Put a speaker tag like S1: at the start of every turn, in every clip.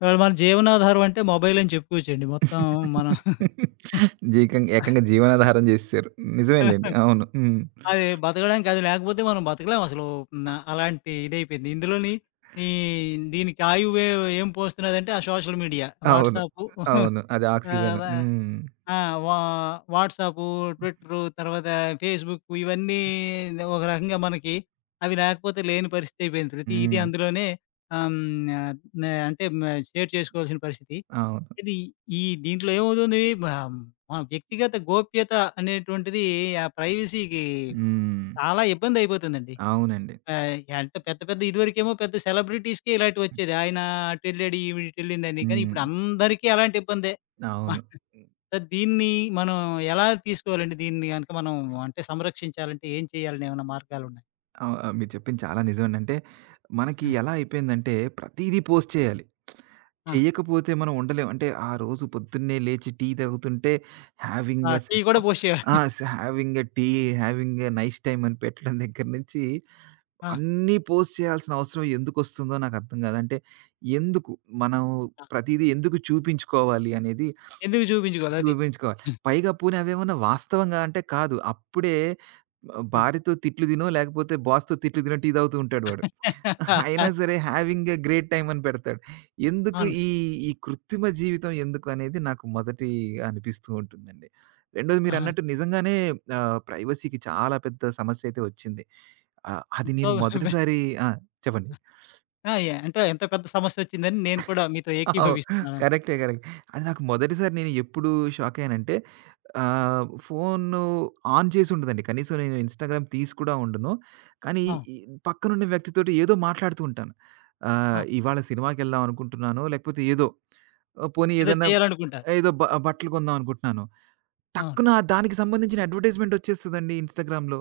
S1: ఇవాళ మన జీవనాధారం అంటే మొబైల్ అని చెప్పుకోవచ్చండి. మొత్తం మనం
S2: ఏకంగా జీవనాధారం జేసేసారు. నిజమేలెండి. అవును. హ్మ్.
S1: అది బతకడానికి అది లేకపోతే మనం బతకలేం అసలు. అలాంటి ఇదైపోయింది. ఇందులోని ఈ దీనికి ఆయువు ఏం పోస్తున్నదంటే ఆ సోషల్ మీడియా,
S2: అవును.
S1: వాట్సాపు
S2: అవును. అది ఆక్సిజన్.
S1: రా
S2: హ్మ్.
S1: ఆ! వా వాట్సాపు, ట్విట్టరు, తర్వాత ఫేస్‌బుక్ ఇవన్నీ ఒక రకంగా మనకి అవి లేకపోతే లేని పరిస్థితి అయిపోయింది. ప్రతిది
S2: హ్మ్.
S1: అందులోనే. ఆహ్, హ్మ్. న అంటే మ షేర్ చేసుకోవాల్సిన పరిస్థితి.
S2: అవును.
S1: ఇది ఈ దీంట్లో ఏమవుతుంది మా మా వ్యక్తిగత గోప్యత అనేటువంటిది, ఆ ప్రైవసీకి
S2: హ్మ్.
S1: చాలా ఇబ్బంది అయిపోతుందండి.
S2: అవునండి.
S1: ఆహ్, అంటే పెద్ద పెద్ద ఇదివరకేమో పెద్ద సెలబ్రిటీస్‌కే ఇలాంటివి వచ్చేది. ఆయన అటు ఎళ్ళాడు, ఈవిడ ఇటు ఎళ్ళిందని. కానీ
S2: హ్మ్.
S1: ఇప్పుడు అందరికీ అలాంటి ఇబ్బందే. మ
S2: అవును.
S1: దీన్ని మనం ఎలా తీసుకోవాలండి? దీన్ని గనక మనం అంటే సంరక్షించాలంటే ఏం చేయాలని, ఏమైనా మార్గాలున్నాయా?
S2: మీరు చెప్పింది చాలా నిజమండి. అంటే మనకి
S1: ఆ!
S2: ఎలా అయిపోయిందంటే ప్రతీదీ పోస్ట్ చేయాలి.
S1: ఆ!
S2: చెయ్యకపోతే మనం ఉండలేం. అంటే ఆ రోజు పొద్దున్నే లేచి టీ తాగుతుంటే
S1: ఆ!
S2: హావింగ్ ఎ
S1: టీ
S2: సిప్,
S1: కూడా పోసి
S2: ఆ!
S1: చేయాలి.
S2: Having a tea, having a nice time అని పెట్టడం దగ్గర నుంచి
S1: ఆ!
S2: అన్నీ పోస్ట్ చేయాల్సిన అవసరం ఎందుకొస్తుందో నాకర్థం గాదు. అంటే ఎందుకు మనం
S1: ఆ!
S2: ప్రతీదీ ఎందుకు చూపించుకోవాలి అనేది
S1: ఎందుకు చూపించుకోవాలి అది.
S2: చూపించుకోవాలి. పైగా పోనీ అవేమన్నా వాస్తవంగా అంటే కాదు. అప్పుడే
S1: ఆ!
S2: భార్యతో తిట్లు తినో లేకపోతే బాస్‌తో తిట్లు తినో టీ తాగుతూ ఉంటాడు వాడు. అయినా సరే హావింగ్ ఎ గ్రేట్ టైమ్ అని పెడతాడు. ఎందుకు
S1: అవును.
S2: ఈ, ఈ కృత్రిమ జీవితం ఎందుకు అనేది నాకు మొదటి అనిపిస్తూ ఉంటుందండి. రెండోది
S1: ఆహా!
S2: మీరన్నట్టు నిజంగానే ప్రైవసీకి చాలా పెద్ద సమస్య అయితే వచ్చింది. అది
S1: సో
S2: నేను మొదటిసారి. ఆ! చెప్పండి.
S1: ఆ! యాహ్! అంటే ఎంత పెద్ద సమస్యొచ్చిందని నేను కూడా మీతో
S2: అవును.
S1: ఏకీభవిస్తున్నాను.
S2: కరెక్టే. కరెక్ట్. అది నాకు మొదటిసారి నేను ఎప్పుడు షాక్ అయ్యానంటే, ఫోను ఆన్ చేసి ఉండదండి. కనీసం నేను ఇన్‌స్టాగ్రామ్ తీసి కూడా ఉండను. కానీ
S1: ఆ!
S2: ఈ పక్కనున్న వ్యక్తితోటి ఏదో మాట్లాడుతూ ఉంటాను.
S1: ఆ!
S2: ఇవాళ సినిమాకెళ్దాం అనుకుంటున్నాను. లేకపోతే ఏదో పోనీ
S1: ఏదో
S2: ఏదన్నా
S1: చేయాలనుకుంటారు.
S2: ఏదో బట్టలు కొందాం అనుకుంటున్నాను.
S1: అవును.
S2: టక్కున దానికి సంబంధించిన అడ్వర్టైజ్‌మెంట్ వచ్చేస్తదండి ఇన్‌స్టాగ్రామ్‌లో.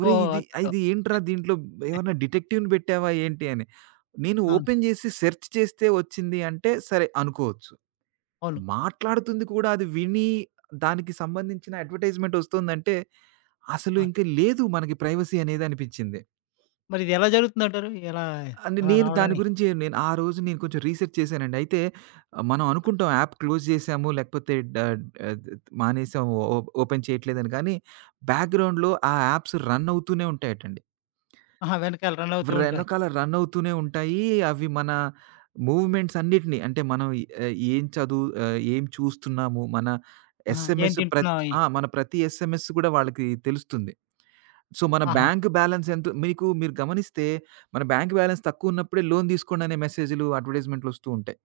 S2: ఒరేయ్!
S1: ఓహో!
S2: ఇది
S1: అద్భుతం.
S2: ఇది ఏంట్రా దీంట్లో ఏమన్నా డిటెక్టివ్‌ని పెట్టావా ఏంటి అని. నేను
S1: అవును.
S2: ఓపెన్ చేసి సెర్చ్ చేస్తే వచ్చింది అంటే సరే అనుకోవచ్చు.
S1: అవును.
S2: మాట్లాడుతుంది కూడా అది విని దానికి సంబంధించిన అడ్వర్టైజ్‌మెంట్ వస్తుందంటే అసలు
S1: అవును.
S2: ఇంక లేదు మనకి ప్రైవసీ అనేది అనిపించింది.
S1: మరిదెలా జరుగుతుందంటారు? ఎలా
S2: అంటే
S1: అలా
S2: నేను దాని
S1: రావడని?
S2: గురించి నేను ఆ రోజు నేను కొంచెం రీసెర్చ్ చేశానండి. అయితే మనం అనుకుంటాం యాప్ క్లోజ్ చేశాము లేకపోతే ఆహ్, మానేసాము ఓపెన్ చేయట్లేదని. కానీ బ్యాక్‌గ్రౌండ్‌లో ఆ యాప్స్ రన్ అవుతూనే ఉంటాయటండి.
S1: ఆహా! వెనకాల రన్ అవుతూ ఉంటాయి.
S2: వెనకాల రన్ అవుతూనే ఉంటాయి. అవి మన మూవ్‌మెంట్స్ అన్నిటిని, అంటే మనం ఆహ్, ఏం చదువు ఆహ్, ఏం చూస్తున్నాము, మన
S1: ఆహా! ఏం
S2: ఎస్ఎంఎస్ ప్రత్
S1: తింటున్నావు?
S2: ఆ! మన ప్రతి ఎస్ఎంఎస్ కూడా వాళ్ళకి తెలుస్తుంది. సో, మన
S1: ఆహా!
S2: బ్యాంక్ బ్యాలెన్స్ ఎంత మీకు మీరు గమనిస్తే మన బ్యాంక్ బ్యాలెన్స్ తక్కువున్నప్పుడే లోన్ తీసుకోండి అనే మెసేజ్‌లు, అడ్వర్టైజ్‌మెంట్‌లు వస్తూ ఉంటాయి.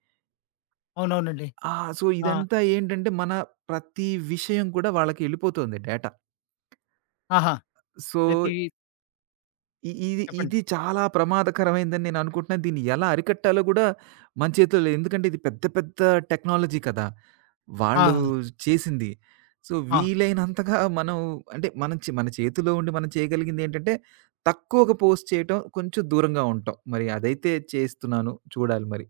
S1: అవునవునండి.
S2: ఆ! సో,
S1: ఆ!
S2: ఇదంతా ఏంటంటే మన ప్రతి విషయం కూడా వాళ్ళకి ఎళ్ళిపోతుంది డేటా.
S1: ఆహా!
S2: సో,
S1: ప్రతి
S2: ఇ ఇది
S1: చెప్పండి.
S2: ఇది చాలా ప్రమాదకరమైందని నేననుకుంటున్నాను. దీన్ని ఎలా అరికట్టాలో గూడా మన చేతుల్లో లేదు. ఎందుకంటే ఇది పెద్ద పెద్ద టెక్నాలజీ కదా! వాళ్ళు
S1: ఆ!
S2: చేసింది. సో,
S1: ఆ!
S2: వీలైనంతగా మనం అంటే మనం చే మన చేతిలో ఉండి మనం చేయగలిగిందేంటంటే, తక్కువగా పోస్ట్ చేయటం, కొంచెం దూరంగా ఉంటాం. మరి అదైతే చేస్తున్నాను. చూడాలి మరి.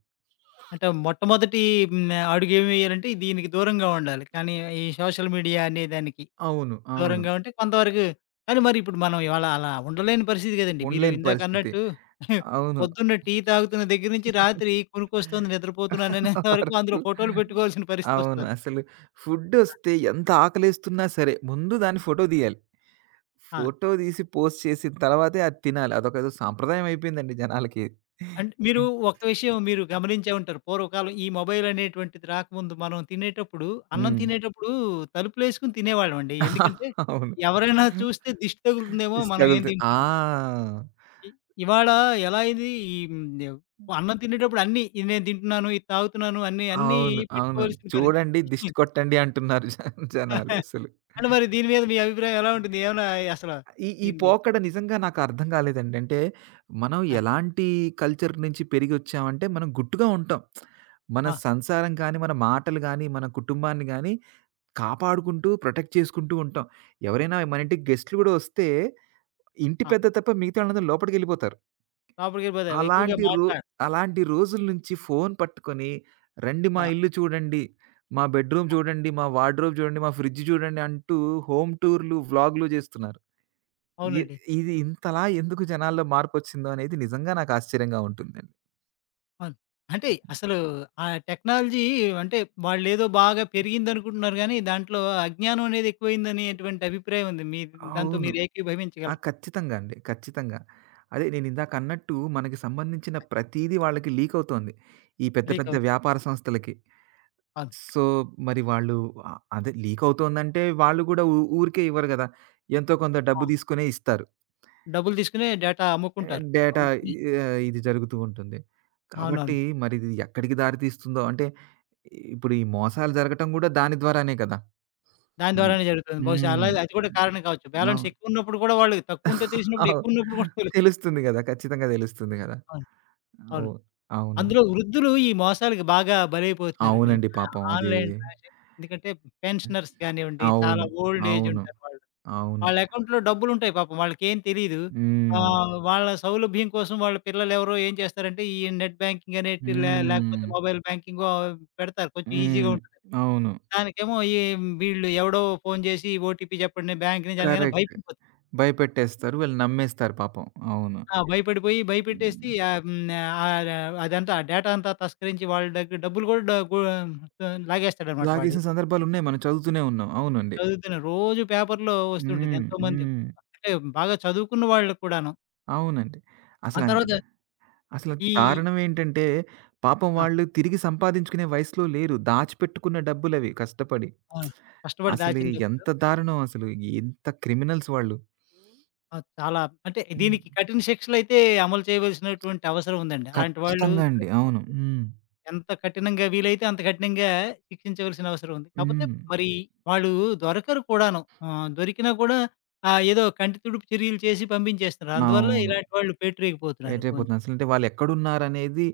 S1: అంటే మొట్టమొదటి. హ్మ్. అడుగేమి వెయ్యాలంటే దీనికి దూరంగా ఉండాలి. కానీ ఈ సోషల్ మీడియా అనే దానికి.
S2: అవును. అవును.
S1: దూరంగా ఉంటే కొంతవరకు. కానీ మరి ఇప్పుడు మనం ఇవాళ అలా ఉండలేని పరిస్థితి కదండీ. మీరు
S2: ఉండలేని
S1: ఇందాక
S2: పరిస్థితి.
S1: అన్నట్టు
S2: అవును.
S1: పొద్దున్న టీ తాగుతున్న దగ్గర నుంచి రాత్రి కునుకొస్తుంది నిద్రపోతున్నాననేంత వరకు అందులో
S2: అరకు.
S1: ఫోటోలు పెట్టుకోవాల్సిన
S2: అవును.
S1: పరిస్థితొస్తది.
S2: అసలు ఫుడ్డొస్తే ఎంత ఆకలేస్తున్నా సరే, ముందు దాన్ని ఫోటో తీయాలి.
S1: ఆ!
S2: ఫోటో తీసి పోస్ట్ చేసిన తర్వాతే అది తినాలి. అదొకేదో సాంప్రదాయం అయిపోయిందండి జనాలకి.
S1: అంటే మీరు ఒక విషయం మీరు గమనించే ఉంటారు. పూర్వకాలం ఈ మొబైల్ అనేటువంటిది రాకముందు మనం తినేటప్పుడు, అన్నం
S2: హ్మ్.
S1: తినేటప్పుడు తలుపులేసుకొని తినేవాళ్ళమండి. ఎందుకంటే
S2: అవును.
S1: ఎవరైనా చూస్తే దిష్టి తగులుతుందేమో
S2: దిష్టి
S1: మనం ఏం
S2: తగులుతు ఆ!
S1: తింటున్నాం. ఇ ఇవాళ ఎలా అయింది ఈ? హ్మ్.
S2: హ్మ్.
S1: అన్నం తినేటప్పుడు అన్నీ ఇది నేను తింటున్నాను, ఇది తాగుతున్నాను అన్నీ, అన్నీ
S2: అవును. అవును.
S1: పెట్టుకోవాల్సిన
S2: చూడండి,
S1: పరిస్థితి.
S2: దిష్టి కొట్టండి అంటున్నారు జనాలు అసలు.
S1: అంటే మరి దీని మీద మీ అభిప్రాయం ఎలా ఉంటుంది? ఏమన్నా అసలు
S2: ఈ ఈ
S1: దీనిది?
S2: పోకడ నిజంగా నాకర్థం కాలేదండి. అంటే, మనం
S1: ఆ!
S2: ఎలాంటి కల్చర్ నుంచి పెరిగొచ్చామంటే, మనం గుట్టుగా ఉంటాం. మన
S1: ఆ!
S2: సంసారం గానీ, మన మాటలు గానీ, మన కుటుంబాన్ని గానీ, కాపాడుకుంటూ, ప్రొటెక్ట్ చేసుకుంటూ ఉంటాం. ఎవరైనా మన ఇంటికి గెస్ట్‌లు గూడా వస్తే, ఇంటి
S1: ఆ!
S2: పెద్ద తప్ప మిగతా వాళ్ళందరూ లోపటికెళ్ళిపోతారు.
S1: లోపలికెళ్ళిపోతాయి. ఎక్కువగా
S2: అలాంటి రో
S1: మాట్లాడ
S2: అలాంటి రోజుల నుంచి ఫోను పట్టుకొని, "రండి మా
S1: ఆ!
S2: ఇల్లు చూడండి, మా బెడ్‌రూమ్ చూడండి, మా వార్డ్‌రోబ్ చూడండి, మా ఫ్రిడ్జ్ చూడండి" అంటూ హోమ్ టూర్‌లు, వ్లాగులు చేస్తున్నారు. ఇ
S1: అవునండి.
S2: ఇది ఇంతలా ఎందుకు జనాల్లో మార్పొచ్చిందో అనేది నిజంగా నాకు ఆశ్చర్యంగా ఉంటుందండి.
S1: అవును. అంటే అసలు ఆ టెక్నాలజీ అంటే వాళ్ళేదో బాగా పెరిగిందనుకుంటున్నారు గానీ, దాంట్లో అజ్ఞానం అనేది ఎక్కువైందనేటువంటి అభిప్రాయం ఉంది. మీ దాంతో
S2: అవును.
S1: మీరు
S2: ఆ!
S1: ఏకీభవించగలరు.
S2: ఖచ్చితంగా అండి. ఖచ్చితంగా. అదే నేనిందాక అన్నట్టు మనకి సంబంధించిన ప్రతీదీ వాళ్ళకి లీకవుతోంది. ఈ పెద్ద
S1: లీక్
S2: పెద్ద
S1: అవుతుంది.
S2: వ్యాపార సంస్థలకి.
S1: అవును.
S2: సో, మరి వాళ్ళు అదే లీకవుతోందంటే వాళ్ళు గూడా ఊరికే ఇవ్వరు గదా! ఎంతో కొంత
S1: ఆ!
S2: డబ్బు తీసుకునే ఇస్తారు.
S1: డబ్బులు తీసుకునే డేటా అమ్ముకుంటారు.
S2: డేటా.
S1: అమ్ముకుని
S2: ఇది జరుగుతూ ఉంటుంది. కాబట్టి
S1: అవునవును.
S2: మరిది ఎక్కడికి దారి తీస్తుందో అంటే ఇప్పుడు ఈ మోసాలు జరగటం గూడా దాని ద్వారానే కదా!
S1: దాని
S2: హ్మ్.
S1: ద్వారానే జరుగుతుంది. బహుశా
S2: హ్మ్.
S1: అలాగే అది కూడా కారణం కావచ్చు.
S2: అవును.
S1: బ్యాలన్స్ ఎక్కువున్నప్పుడు కూడా వాళ్ళు తక్కువుంటే తీసినప్పుడు,
S2: అవును.
S1: ఎక్కువున్నప్పుడు కూడా తెలుస్తుంది.
S2: తెలుస్తుంది గదా! ఖచ్చితంగా తెలుస్తుంది గదా!
S1: అవును. అవును.
S2: అవును. అవునండి.
S1: అందులో వృద్ధులు ఈ మోసాలకి బాగా బలైపోతున్నారండి. ఈ
S2: అవునండి పాపం అది.
S1: ఆన్‌లైన్ ట్రాన్సాక్షన్ ఎందుకంటే పెన్షనర్స్ కానివ్వండి, చాలా
S2: అవును.
S1: ఓల్డ్ ఏజ్
S2: అవును.
S1: ఉంటారు వాళ్ళు.
S2: అవును.
S1: వాళ్ళ అకౌంట్‌లో డబ్బులుంటాయి పాపం వాళ్ళకేం తెలీదు.
S2: హ్మ్.
S1: వాళ్ళ సౌలభ్యం కోసం వాళ్ళ పిల్లలెవరో ఏం చేస్తారంటే, ఈ నెట్ బ్యాంకింగ్ అనేటి
S2: హ్మ్.
S1: లేకపోతే మొబైల్ బ్యాంకింగో పెడతారు. కొంచెం ఈజీగా
S2: హ్మ్.
S1: ఉంటది.
S2: అవును.
S1: దానికేమో ఈ వీళ్ళు ఎవడో ఫోను చేసి ఓటీపీ చెప్పండి బ్యాంక్ నుంచి అనగానే
S2: కరెక్ట్.
S1: భయపడిపోతారు.
S2: భయపెట్టేస్తారు. వీళ్ళు నమ్మేస్తారు పాపం. అవును.
S1: ఆ! భయపడిపోయి భయపెట్టేసి
S2: హ్మ్.
S1: ఆహ్, అదంతా ఆ డేటా అంతా తస్కరించి వాళ్ళ దగ్గర డబ్బులు కూడా డ గు లాగేస్తాడనమాట వాడు.
S2: లాగేసిన సందర్భాలున్నాయి. మనం చదువుతూనే ఉన్నాం. అవునండి.
S1: చదువుతున్న రోజు పేపర్‌లో వస్తుంటది
S2: హ్మ్.
S1: ఎంతోమంది.
S2: హ్మ్.
S1: అంటే బాగా చదువుకున్న వాళ్ళకి కూడాను.
S2: అవునండి.
S1: ఆ
S2: అసలండి
S1: తర్వాత
S2: అసల
S1: ఈ
S2: దారుణం ఏంటంటే, పాపం
S1: ఆ!
S2: వాళ్ళు తిరిగి సంపాదించుకునే వయసులో లేరు. దాచిపెట్టుకున్న డబ్బులవి కష్టపడి.
S1: అవును. కష్టపడి
S2: అసలు
S1: దాచిన డబ్బులు.
S2: ఎంత దారుణం అసలు. ఎంత క్రిమినల్స్ వాళ్ళు.
S1: ఆ! చాలా అంటే దీనికి
S2: హ్మ్.
S1: కఠిన శిక్షలైతే అమలు చేయవలసినటువంటి అవసరం ఉందండి. అలాంటి వాళ్ళు
S2: ఖచ్చితంగా అండి. అవును.
S1: దొరికినప్పుడు
S2: హ్మ్.
S1: ఎంత కఠినంగా వీలైతే అంత కఠినంగా శిక్షించవలసిన అవసరం ఉంది. కాపోతే
S2: హ్మ్.
S1: మరి వాళ్ళు దొరకరు కూడాను. దొరికినా కూడా ఏదో కంటి తుడుపు చర్యలు చేసి పంపించేస్తున్నారు. అందువల్ల
S2: అవును.
S1: ఇలాంటి వాళ్ళు పేటరేగిపోతున్నారు కొంచెం.
S2: ఎటైపోతున్నారు. అసలంటే వాళ్ళెక్కడున్నారనేది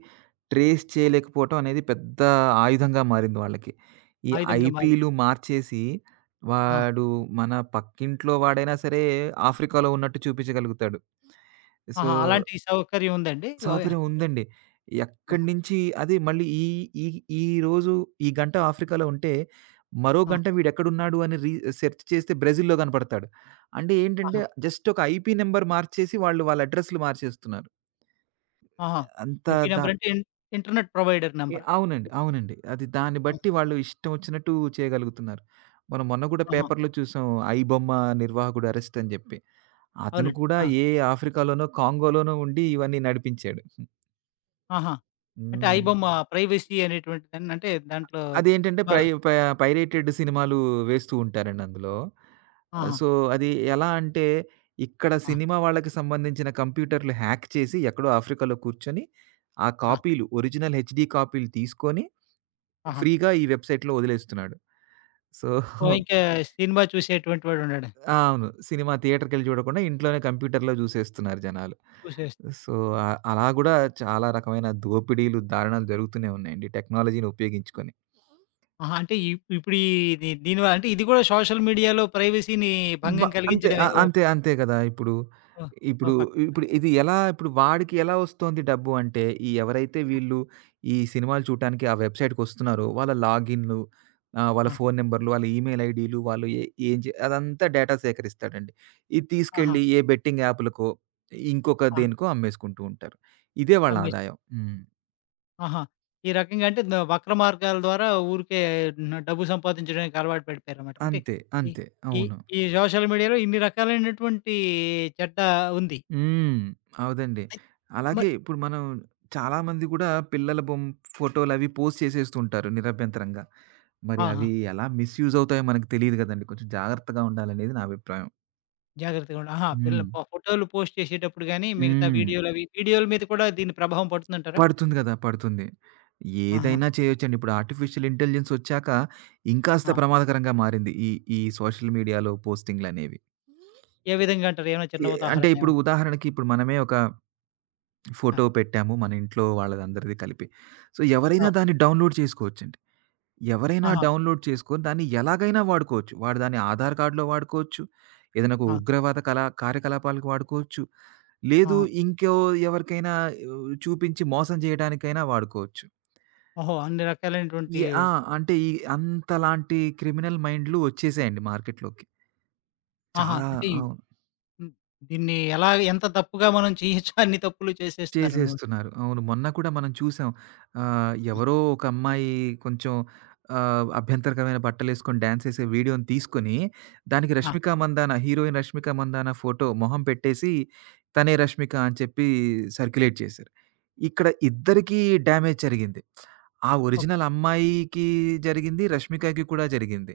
S2: ట్రేస్ చేయలేకపోవటం అనేది పెద్ద ఆయుధంగా మారింది వాళ్ళకి. ఈ
S1: ఆయుధంగా మారి.
S2: ఐపీలు మార్చేసి,
S1: ఆ!
S2: వాడు మన పక్కింట్లో వాడైనా సరే ఆఫ్రికాలో ఉన్నట్టు చూపించగలుగుతాడు. సో,
S1: ఆహా! అలాంటి సౌకర్యం ఉందండి? ఓహ్! యాహ్!
S2: సౌకర్యం ఉందండి. ఎక్కడి
S1: ఆహా!
S2: నుంచి అది మళ్ళీ ఈ ఈ ఈ రోజు ఈ గంట ఆఫ్రికాలో ఉంటే, మరో
S1: ఆ!
S2: గంట వీడెక్కడున్నాడు అని సెర్చ్ చేస్తే బ్రెజిల్‌లో కనపడతాడు. అంటే ఏంటంటే
S1: ఆహా!
S2: జస్ట్ ఒక ఐపీ నంబర్ మార్చేసి వాళ్ళు వాళ్ళ అడ్రెస్‌లు మార్చేస్తున్నారు.
S1: ఆహా!
S2: అంత
S1: ఐపీ
S2: ద
S1: నంబర్ అంటే ఇంటర్నెట్ ప్రొవైడర్
S2: ఎ
S1: నంబరా?
S2: అవునండి. అవునండి. అది దాన్ని
S1: ఆ!
S2: బట్టి వాళ్ళు ఇష్టం వచ్చినట్టు చేయగలుగుతున్నారు. మనం మొన్న కూడా
S1: ఆహా!
S2: పేపర్‌లో చూసాం ఐబొమ్మ నిర్వాహకుడు అరెస్ట్ అని జెప్పి. అతను
S1: అవునండి.
S2: కూడా
S1: ఆ!
S2: ఏ ఆఫ్రికాలోనో, కాంగోలోనో ఉండి ఇవన్నీ నడిపించాడు.
S1: ఆహా! అంటే
S2: హ్మ్.
S1: ఐబొమ్మ ప్రైవసీ అనేటువంటిదని అంటే దాంట్లో
S2: అదేంటంటే ప్రై
S1: సినిమాలో.
S2: ప పైరేటెడ్ సినిమాలు వేస్తూ ఉంటారండి అందులో.
S1: ఆహా!
S2: సో, అది ఎలా అంటే ఇక్కడ
S1: ఆ!
S2: సినిమా వాళ్ళకి సంబంధించిన కంప్యూటర్‌లు హ్యాక్ చేసి ఎక్కడో ఆఫ్రికాలో కూర్చొని ఆ
S1: ఆ!
S2: కాపీలు ఒరిజినల్ హెచ్‌డి కాపీలు తీసుకొని
S1: ఆహా!
S2: ఫ్రీగా ఈ వెబ్‌సైట్‌లో వదిలేస్తున్నాడు. సో,
S1: ఓహ్! ఇంకా సినిమా చూసేటువంటి వాడుండడు.
S2: ఆ, అవును. సినిమా థియేటర్‌కెళ్ళి చూడకుండా ఇంట్లోనే కంప్యూటర్‌లో చూసేస్తున్నారు జనాలు.
S1: చూసేస్
S2: సో, అలా గూడా చాలా రకమైన దోపిడీలు, దారుణాలు జరుగుతూనే ఉన్నాయండి టెక్నాలజీని ఉపయోగించుకొని.
S1: ఆహా! అంటే ఇప్పుడు ఈ దీని వల్ల అంటే ఇది కూడా సోషల్ మీడియాలో ప్రైవసీని
S2: బ
S1: భంగం
S2: అంతే. ఆ!
S1: కలిగించడమే. ఓ
S2: అంతే. అంతే కదా! ఇప్పుడు,
S1: ఓ ఓ
S2: ఇప్పుడు,
S1: పక్క.
S2: ఇప్పుడు ఇది ఎలా ఇప్పుడు వాడికి ఎలా వస్తోంది డబ్బు అంటే, ఈ ఎవరైతే వీళ్ళు ఈ సినిమాలు చూడటానికి ఆ వెబ్‌సైట్‌కొస్తున్నారో, వాళ్ళ లాగిన్‌లు, వాళ్ళ
S1: ఆ!
S2: ఫోను నంబర్‌లు, వాళ్ళ ఈమెయిల్ ఐడీలు, వాళ్ళు ఏ ఏం చే అదంతా డేటా సేకరిస్తాడండి. ఇది
S1: ఆహా!
S2: తీసుకెళ్ళి ఏ బెట్టింగ్ యాప్‌లకో, ఇంకొక
S1: ఆ!
S2: దేనికో అమ్మేసుకుంటూ ఉంటారు. ఇదే వాళ్ళ
S1: అమ్మేసి
S2: ఆదాయం. హ్మ్.
S1: ఆహా! ఈ రకంగా అంటే వక్ర మార్గాల ద్వారా ఊరికే డబ్బు సంపాదించడానికి అలవాటు పడిపోయారన్నమాట. అంటే
S2: అంతే.
S1: ఈ
S2: అంతే.
S1: ఈ
S2: అవును.
S1: ఈ సోషల్ మీడియాలో ఇన్ని రకాలైనటువంటి చెడ్డ ఉంది.
S2: హ్మ్. అవుదండి.
S1: అయి
S2: అలాగే
S1: మరి
S2: ఇప్పుడు మనం చాలామంది గూడా పిల్లల ఫోటోలవి పోస్ట్ చేసేస్తుంటారు నిరభ్యంతరంగా. మరి
S1: ఆ! ఆ!
S2: అవి ఎలా మిస్‌యూజ్ అవుతాయో మనకు తెలీదు గదండీ. కొంచెం జాగ్రత్తగా ఉండాలనేది నా అభిప్రాయం.
S1: జాగ్రత్తగా ఉండ ఆహా! పిల్ల
S2: హ్మ్.
S1: ప ఫోటోలు పోస్ట్ చేసేటప్పుడు గాని, మిగతా
S2: హ్మ్.
S1: వీడియోలవి వీడియోల మీద కూడా దీని ప్రభావం పడుతుందంటారా?
S2: పడుతుంది గదా! పడుతుంది.
S1: ఆహా!
S2: ఏదైనా చేయొచ్చండి. ఇప్పుడు ఆర్టిఫిషియల్ ఇంటెలిజెన్స్ ఒచ్చాక ఇంకాస్త
S1: ఆ!
S2: ప్రమాదకరంగా మారింది. ఈ ఈ సోషల్ మీడియాలో పోస్టింగ్‌లనేవి.
S1: ఏ విధంగా అంటారు? ఏమైనా చిన్న
S2: అంటే
S1: ఉదాహరణ
S2: ఇప్పుడు
S1: ఏమన్నా?
S2: ఉదాహరణకి ఇప్పుడు మనమే ఒక
S1: ఆ!
S2: ఫోటో పెట్టాము మన ఇంట్లో వాళ్ళదందరిది కలిపి. సో, ఎవరైనా
S1: ఆ!
S2: దాన్ని డౌన్‌లోడ్ చేసుకోవచ్చండి. ఎవరైనా
S1: ఆహా!
S2: డౌన్‌లోడ్ చేసుకొని దాన్ని ఎలాగైనా వాడుకోవచ్చు. వాడు దాన్ని ఆధార్ కార్డ్‌లో వాడుకోవచ్చు. ఏదైనా ఒక
S1: ఆ!
S2: ఉగ్రవాద కళా కార్యకలాపాలకు వాడుకోవచ్చు.
S1: ఆ!
S2: లేదు ఇంకో ఎవరికైనా చూపించి మోసం చేయడానికైనా వాడుకోవచ్చు.
S1: ఓహో! అన్ని రకాలైనటువంటి
S2: ఆ! అంటే ఈ అంతలాంటి క్రిమినల్ మైండ్‌లు వచ్చేసాయండి మార్కెట్‌లోకి.
S1: ఆహా!
S2: చాలా
S1: అంటే
S2: అవును.
S1: హ్మ్. దీన్ని ఎలా ఎంత తప్పుగా మనం చేయొచ్చో అన్ని తప్పులు చేసేస్తున్నారనమాట.
S2: చేసేస్తున్నారు. అవును. మొన్న కూడా మనం చూసాం. ఎవరో ఒక అమ్మాయి కొంచెం అభ్యంతరకరమైన బట్టలేసుకొని డాన్స్ ఏసే వీడియోని తీసుకొని, దానికి
S1: ఆ!
S2: రష్మిక మందాన, హీరోయిన్ రష్మిక మందాన ఫోటో మొహం పెట్టేసి, తనే రష్మిక అని చెప్పి సర్క్యులేట్ చేశారు. ఇక్కడ ఇద్దరికీ డ్యామేజ్ జరిగింది. ఆ
S1: ఓకే.
S2: ఒరిజినల్ అమ్మాయికి జరిగింది. రష్మికకి కూడా జరిగింది.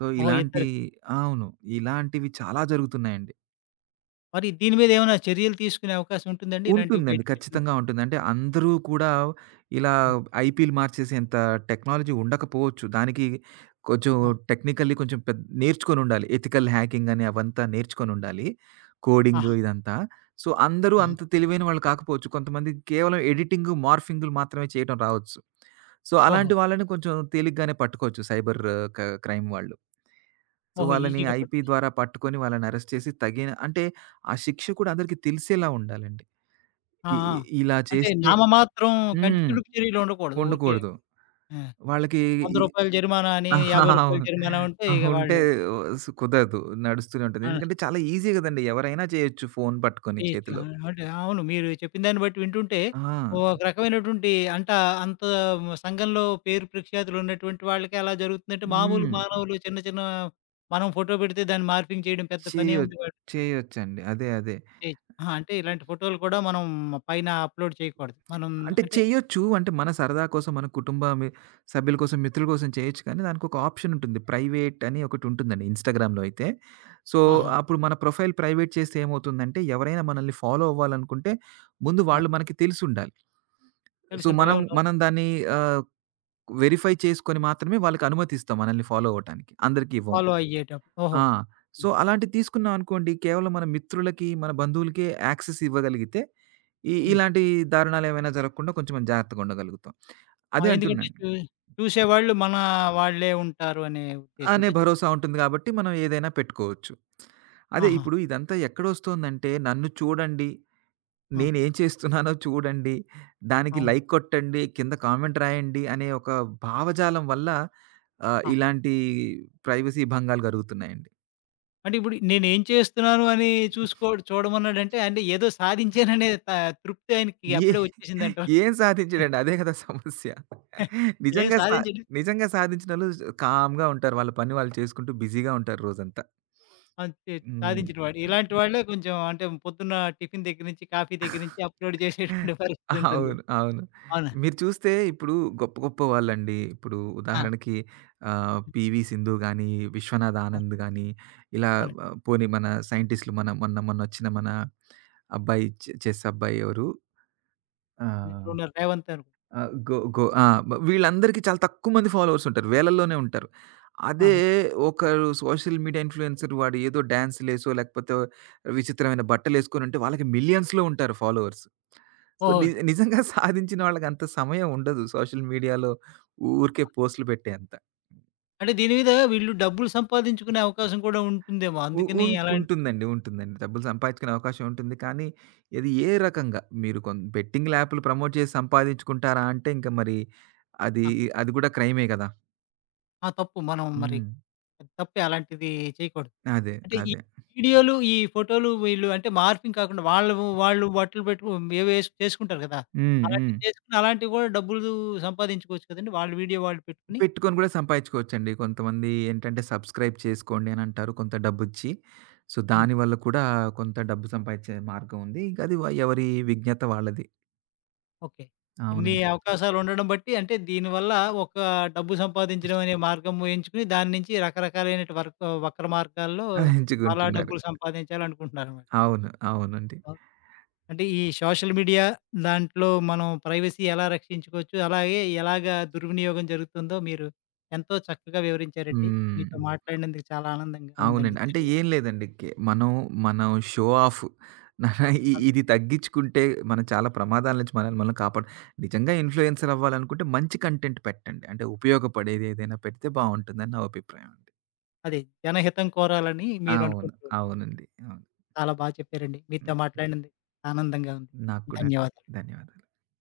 S2: సో,
S1: ఓహో!
S2: ఇలాంటి
S1: ఇద్దరికి.
S2: అవును. ఇలాంటివి చాలా జరుగుతున్నాయండి.
S1: మరి దీని మీద ఏమైనా చర్యలు తీసుకునే అవకాశం ఉంటుందండి? ఇలాంటివి
S2: ఉంటుందండి.
S1: బయటకొచ్చినప్పుడు?
S2: ఖచ్చితంగా ఉంటుంది. అంటే అందరూ కూడా ఇలా
S1: హ్మ్.
S2: ఐపీలు మార్చేసేంత టెక్నాలజీ ఉండకపోవచ్చు. దానికి కొంచెం
S1: ఆ!
S2: టెక్నికల్లీ కొంచెం నేర్చుకొనుండాలి. ఎథికల్ హ్యాకింగ్ అని అవంతా నేర్చుకొనుండాలి. కోడింగు
S1: ఆహా!
S2: ఇదంతా. సో, అందరూ
S1: ఆహా!
S2: అంత తెలివైన వాళ్ళు కాకపోవచ్చు. కొంతమంది కేవలం ఎడిటింగు, మార్ఫింగులు మాత్రమే చేయటం రావచ్చు. సో,
S1: ఓహో!
S2: అలాంటి వాళ్ళని కొంచెం తేలిగ్గానే పట్టుకోవచ్చు సైబర్ క క్రైమ్ వాళ్ళు. సో,
S1: ఓహో!
S2: వాళ్ళని
S1: ఈజీగా
S2: ఐపీ
S1: పట్టుకోవచ్చు.
S2: ద్వారా పట్టుకొని వాళ్ళని అరెస్ట్ చేసి తగిన అంటే ఆ శిక్ష కూడా అందరికీ తెలిసేలా ఉండాలండి.
S1: ఆ!
S2: ఇ
S1: ఆ!
S2: ఇ ఇలా
S1: అంటే
S2: చేస్తే
S1: నామమాత్రం కంటి
S2: హ్మ్.
S1: తుడుపు చర్యలు ఉండకూడదు. ఊరికే
S2: ఉండకూడదు.
S1: ఆ!
S2: వాళ్ళకి ఇ
S1: రూ. 100 జరిమానా అని, రూ. 50
S2: అవును.
S1: జరిమానా ఉంటే
S2: ఆ!
S1: ఇక
S2: ఉంటే
S1: వాళ్ళు
S2: కుదరదు. నడుస్తూనే ఉంటది.
S1: ఆ!
S2: ఎందుకంటే చాలా ఈజీ గదండీ. ఎవరైనా చేయొచ్చు ఫోను పట్టుకొని
S1: చేయొచ్చు. ఆ!
S2: చేతిలో.
S1: అంటే అవును. మీరు చెప్పిన దాన్ని బట్టి వింటుంటే
S2: ఆ!
S1: ఓ ఒక రకమైనటువంటి అంట అంత సంఘంలో పేరు ప్రఖ్యాతులు ఉన్నటువంటి వాళ్ళకి అలా జరుగుతుందంటే మామూలు
S2: హ్మ్.
S1: మానవులు చిన్న చిన్న మనం ఫోటో పెడితే దాన్ని మార్ఫింగ్ చేయడం పెద్ద పనేముంది
S2: చేయొచ్చు.
S1: వాళ్ళు
S2: చేయొచ్చండి. అదే. అదే.
S1: చేయొచ్చు. ఆ! అంటే ఇలాంటి ఫోటోలు కూడా మనం పైన అప్‌లోడ్ చేయకూడదు. మనం
S2: అంటే
S1: అంటే
S2: చేయొచ్చు. అంటే మన సరదా కోసం, మన సభ్యుల కోసం, మిత్రుల కోసం చేయొచ్చు కానీ దానికొక ఆప్షన్ ఉంటుంది. ప్రైవేట్ అని ఒకటుంటుందండి ఇన్‌స్టాగ్రామ్‌లో అయితే. సో,
S1: ఆహా!
S2: అప్పుడు మన ప్రొఫైల్ ప్రైవేట్ చేస్తే ఏమవుతుందంటే ఎవరైనా మనల్ని ఫాలో అవ్వాలనుకుంటే ముందు
S1: ఆ!
S2: వాళ్ళు మనకి తెలిసుండాలి. సో,
S1: తెలిసుండాలి.
S2: మనం
S1: అవునవును.
S2: మనం దాన్ని ఆహ్, వెరిఫై చేసుకొని మాత్రమే వాళ్ళకి అనుమతిస్తాం మనల్ని ఫాలో అవ్వటానికి. అందరికి ఇవ్వం.
S1: ఫాలో అయ్యేటప్పుడు. ఓహో!
S2: ఆ! సో,
S1: హ్మ్.
S2: అలాంటివి తీసుకున్నాం అనుకోండి, కేవలం మన మిత్రులకి, మన బంధువులకే యాక్సెస్ ఇవ్వగలిగితే, ఈ
S1: హ్మ్.
S2: ఇలాంటి దారుణాలేమైనా జరగకుండా కొంచెం మనం జాగ్రత్తగా ఉండగలుగుతాం.
S1: ఆ!
S2: అదే
S1: ఎందుకంటే
S2: అంటున్నాను.
S1: చూసేవాళ్ళు మన వాళ్ళే ఉంటారు అనే
S2: అనే
S1: ఉద్దేశ్యంతో చెప్
S2: భరోసా ఉంటుంది గాబట్టి, మనం ఏదైనా పెట్టుకోవచ్చు. అదే
S1: ఆహా!
S2: ఇప్పుడు ఇదంతా ఎక్కడొస్తోందంటే, నన్ను చూడండి,
S1: ఆ!
S2: నేనేం చేస్తున్నానో చూడండి, దానికి
S1: అవును.
S2: లైక్ కొట్టండి, కింద కామెంట్ రాయండి అనే ఒక భావజాలం వల్ల
S1: ఆ!
S2: ఇలాంటి ప్రైవసీ భంగాలు గలుగుతున్నాయండి.
S1: అంటే ఇప్పుడు నేనేం చేస్తున్నాను అని చూసుకో చూడమన్నాడంటే అంటే ఏదో సాధించాననే తృప్తి ఆయనకి
S2: ఏ
S1: అప్పుడే వచ్చేసిందంటారు.
S2: ఏం సాధించడండి? అదే కదా సమస్య.
S1: ఏం
S2: నిజంగా సా
S1: సాధించడు.
S2: నిజంగా సాధించినోళ్ళు కామ్‌గా ఉంటారు. వాళ్ళ పని వాళ్ళు చేసుకుంటూ బిజీగా ఉంటారు రోజంతా.
S1: అంతే
S2: హ్మ్.
S1: సాధించిన వాడు. ఇలాంటి వాళ్ళే కొంచెం అంటే పొద్దున్న టిఫిన్ దగ్గర నుంచి, కాఫీ దగ్గర నుంచి అప్‌లోడ్ చేసేటువంటి పరిస్థితుంటుంది.
S2: అవును. అవును.
S1: అవునా?
S2: మీరు చూస్తే ఇప్పుడు గొప్ప గొప్ప వాళ్ళండి. ఇప్పుడు
S1: ఆ!
S2: ఉదాహరణకి 'పీవీ సింధు' గాని, 'విశ్వనాథ్
S1: అవును.
S2: ఆనంద్' గాని ఇలా
S1: అవును.
S2: పోనీ మన సైంటిస్ట్‌లు మన మొన్న మొన్నొచ్చిన మన అబ్బాయి చెస్ అబ్బాయి ఎవరు? ఆహ్,
S1: ఎప్పుడున్నారు రేవంత్ అనుకుంటా.
S2: ఆ! గో గో ఆ! వీళ్ళందరికీ చాలా తక్కువ మంది ఫాలోవర్స్ ఉంటారు. వేలల్లోనే ఉంటారు. అదే
S1: ఆహా!
S2: ఒకరు సోషల్ మీడియా ఇన్‌ఫ్లూయెన్సర్ వాడు ఏదో డాన్స్‌లేసో లేకపోతే విచిత్రమైన బట్టలేసుకొనుంటే వాళ్ళకి మిలియన్స్‌లో ఉంటారు ఫాలోవర్స్. సో,
S1: ఓహో!
S2: నిజంగా సాధించిన వాళ్ళకి అంత సమయం ఉండదు. సోషల్ మీడియాలో ఊరికే పోస్ట్‌లు పెట్టేంత.
S1: అంటే దీని మీద వీళ్ళు డబ్బులు సంపాదించుకునే అవకాశం కూడా ఉంటుందేమో.
S2: ఉ
S1: అందుకని
S2: ఉన్
S1: అలాంటి
S2: ఉంటుందండి. ఉంటుందండి. డబ్బులు సంపాదించుకునే అవకాశం ఉంటుంది. కానీ ఇది ఏ రకంగా మీరు బెట్టింగ్ యాప్‌లు ప్రమోట్ చేసి సంపాదించుకుంటారా అంటే ఇంక మరి అది
S1: ఆ!
S2: అది కూడా క్రైమే కదా!
S1: ఆ! తప్పు. మనం మరి
S2: హ్మ్.
S1: తప్పే అలాంటిది చేయకూడదు.
S2: అదే.
S1: అంటే ఈ
S2: అదే.
S1: వీడియోలు, ఈ ఫోటోలు వీళ్ళు అంటే మార్ఫింగ్ కాకుండా వాళ్ళు వాళ్ళు బట్టలు పెట్టు ఏవేసి చేసుకుంటారు కదా!
S2: హ్మ్. హ్మ్.
S1: అలాంటివి చేసుకొని అలాంటివి కూడా డబ్బులు సంపాదించుకోవచ్చు కదండీ. వాళ్ళ వీడియో వాళ్ళు పెట్టుకొని.
S2: పెట్టుకొని గూడా సంపాదించుకోవచ్చండి. కొంతమంది ఏంటంటే సబ్‌స్క్రైబ్ చేసుకోండి అనంటారు కొంత డబ్బిచ్చి. సో,
S1: హ్మ్.
S2: దానివల్ల కూడా కొంత డబ్బు సంపాదించే మార్గం ఉంది. ఇంక అది ఎవరి విజ్ఞత వాళ్ళది.
S1: ఓకే. ఇన్ని
S2: అవునండి.
S1: అవకాశాలు ఉండడం బట్టి అంటే దీనివల్ల ఒక డబ్బు సంపాదించడం అనే మార్గం ఎంచుకొని దాని నుంచి రకరకాలైనటు వక్ర మార్గాల్లో చాలా
S2: ఎంచుకుంటున్నారు.
S1: డబ్బులు సంపాదించాలనుకుంటున్నారన్నమాట.
S2: అవును. అవునండి.
S1: అంటే ఈ సోషల్ మీడియా దాంట్లో మనం ప్రైవసీ ఎలా రక్షించుకోవచ్చు? అలాగే ఎలాగా దుర్వినియోగం జరుగుతుందో మీరు ఎంతో చక్కగా వివరించారండి.
S2: హ్మ్.
S1: మీతో మాట్లాడినందుకు చాలా ఆనందంగా ఉందండి.
S2: అవునండి. అంటే
S1: ధన్యవాదాలు.
S2: ఏం లేదండి. కే మనం, మనం షో ఆఫ్ మన ఇ ఇది తగ్గించుకుంటే మనం చాలా ప్రమాదాల నుంచి మనల్ని మనం కాపాడు నిజంగా ఇన్‌ఫ్లుయెన్సర్ అవ్వాలనుకుంటే మంచి కంటెంట్ పెట్టండి. అంటే ఉపయోగపడేది ఏదైనా పెడితే బావుంటుందని నా అభిప్రాయం అండి.
S1: అదే జనహితం కోరాలని మీరు
S2: అవును.
S1: అనుకుంటూ
S2: అవునండి. అవును.
S1: చాలా బా చెప్పారండి. మీతో
S2: హ్మ్.
S1: మాట్లాడినందుకు ఆనందంగా ఉంది.
S2: నాకు కూడా అండి.
S1: ధన్యవాదాలు.
S2: ధన్యవాదాలు.